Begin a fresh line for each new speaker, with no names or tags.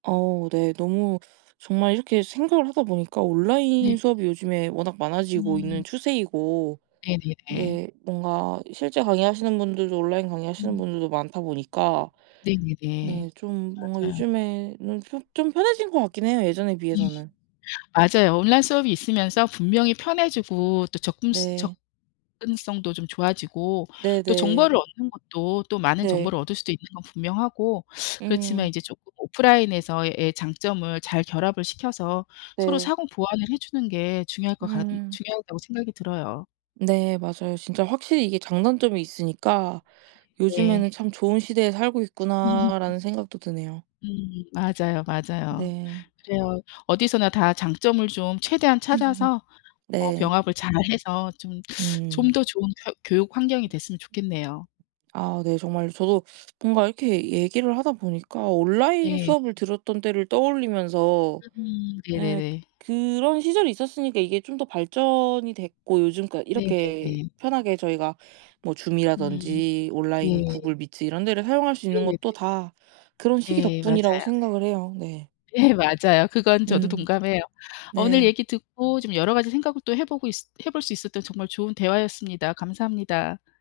어 네. 너무 정말 이렇게 생각을 하다보니까
네.
온라인 수업이 요즘에 워낙 많아지고
음.
있는 추세이고
네네네.
근데 뭔가 실제 강의하시는 분들도 온라인 강의하시는
음.
분들도 많다 보니까 네
네네네.
좀 뭔가
맞아요.
요즘에는 편 좀 편해진 것 같긴 해요, 예전에
예
비해서는.
맞아요. 온라인 수업이 있으면서 분명히 편해지고 또 접근
네.
접근성도 좀 좋아지고 또
네네.
정보를 얻는 것도 또 많은
네.
정보를 얻을 수도 있는 건 분명하고 그렇지만
음.
이제 조금 오프라인에서의 장점을 잘 결합을 시켜서 서로
네.
상호 보완을 해주는 게 중요할 것 같
음.
중요하다고 생각이 들어요.
네 맞아요. 진짜 확실히 이게 장단점이 있으니까
네.
요즘에는 '참 좋은 시대에 살고
음
있구나.'라는 생각도 드네요.
음 맞아요, 맞아요.
네.
그래요. 어디서나 다 장점을 좀 최대한 찾아서 어
네.
병합을 잘해서 좀 좀
음.
더 좋은 쿄 교육 환경이 됐으면 좋겠네요.
아 네. 정말 저도 뭔가 이렇게 얘기를 하다 보니까 온라인
네.
수업을 들었던 때를 떠올리면서
음
예
네네네.
그런 시절이 있었으니까 이게 좀 더 발전이 됐고 요즘 그러니까 이렇게
네네네.
편하게 저희가 뭐
음
Zoom이라든지 온라인
네.
Google Meet 이런 데를 사용할 수 있는 것도
네네네.
다 그런 시기
네
덕분이라고
맞아요.
생각을 해요. 네.
네 맞아요. 그건 저도
음.
동감해요. 어 오늘
네.
얘기 듣고 좀 여러 가지 생각을 또 해보고 있 해볼 수 있었던 정말 좋은 대화였습니다. 감사합니다.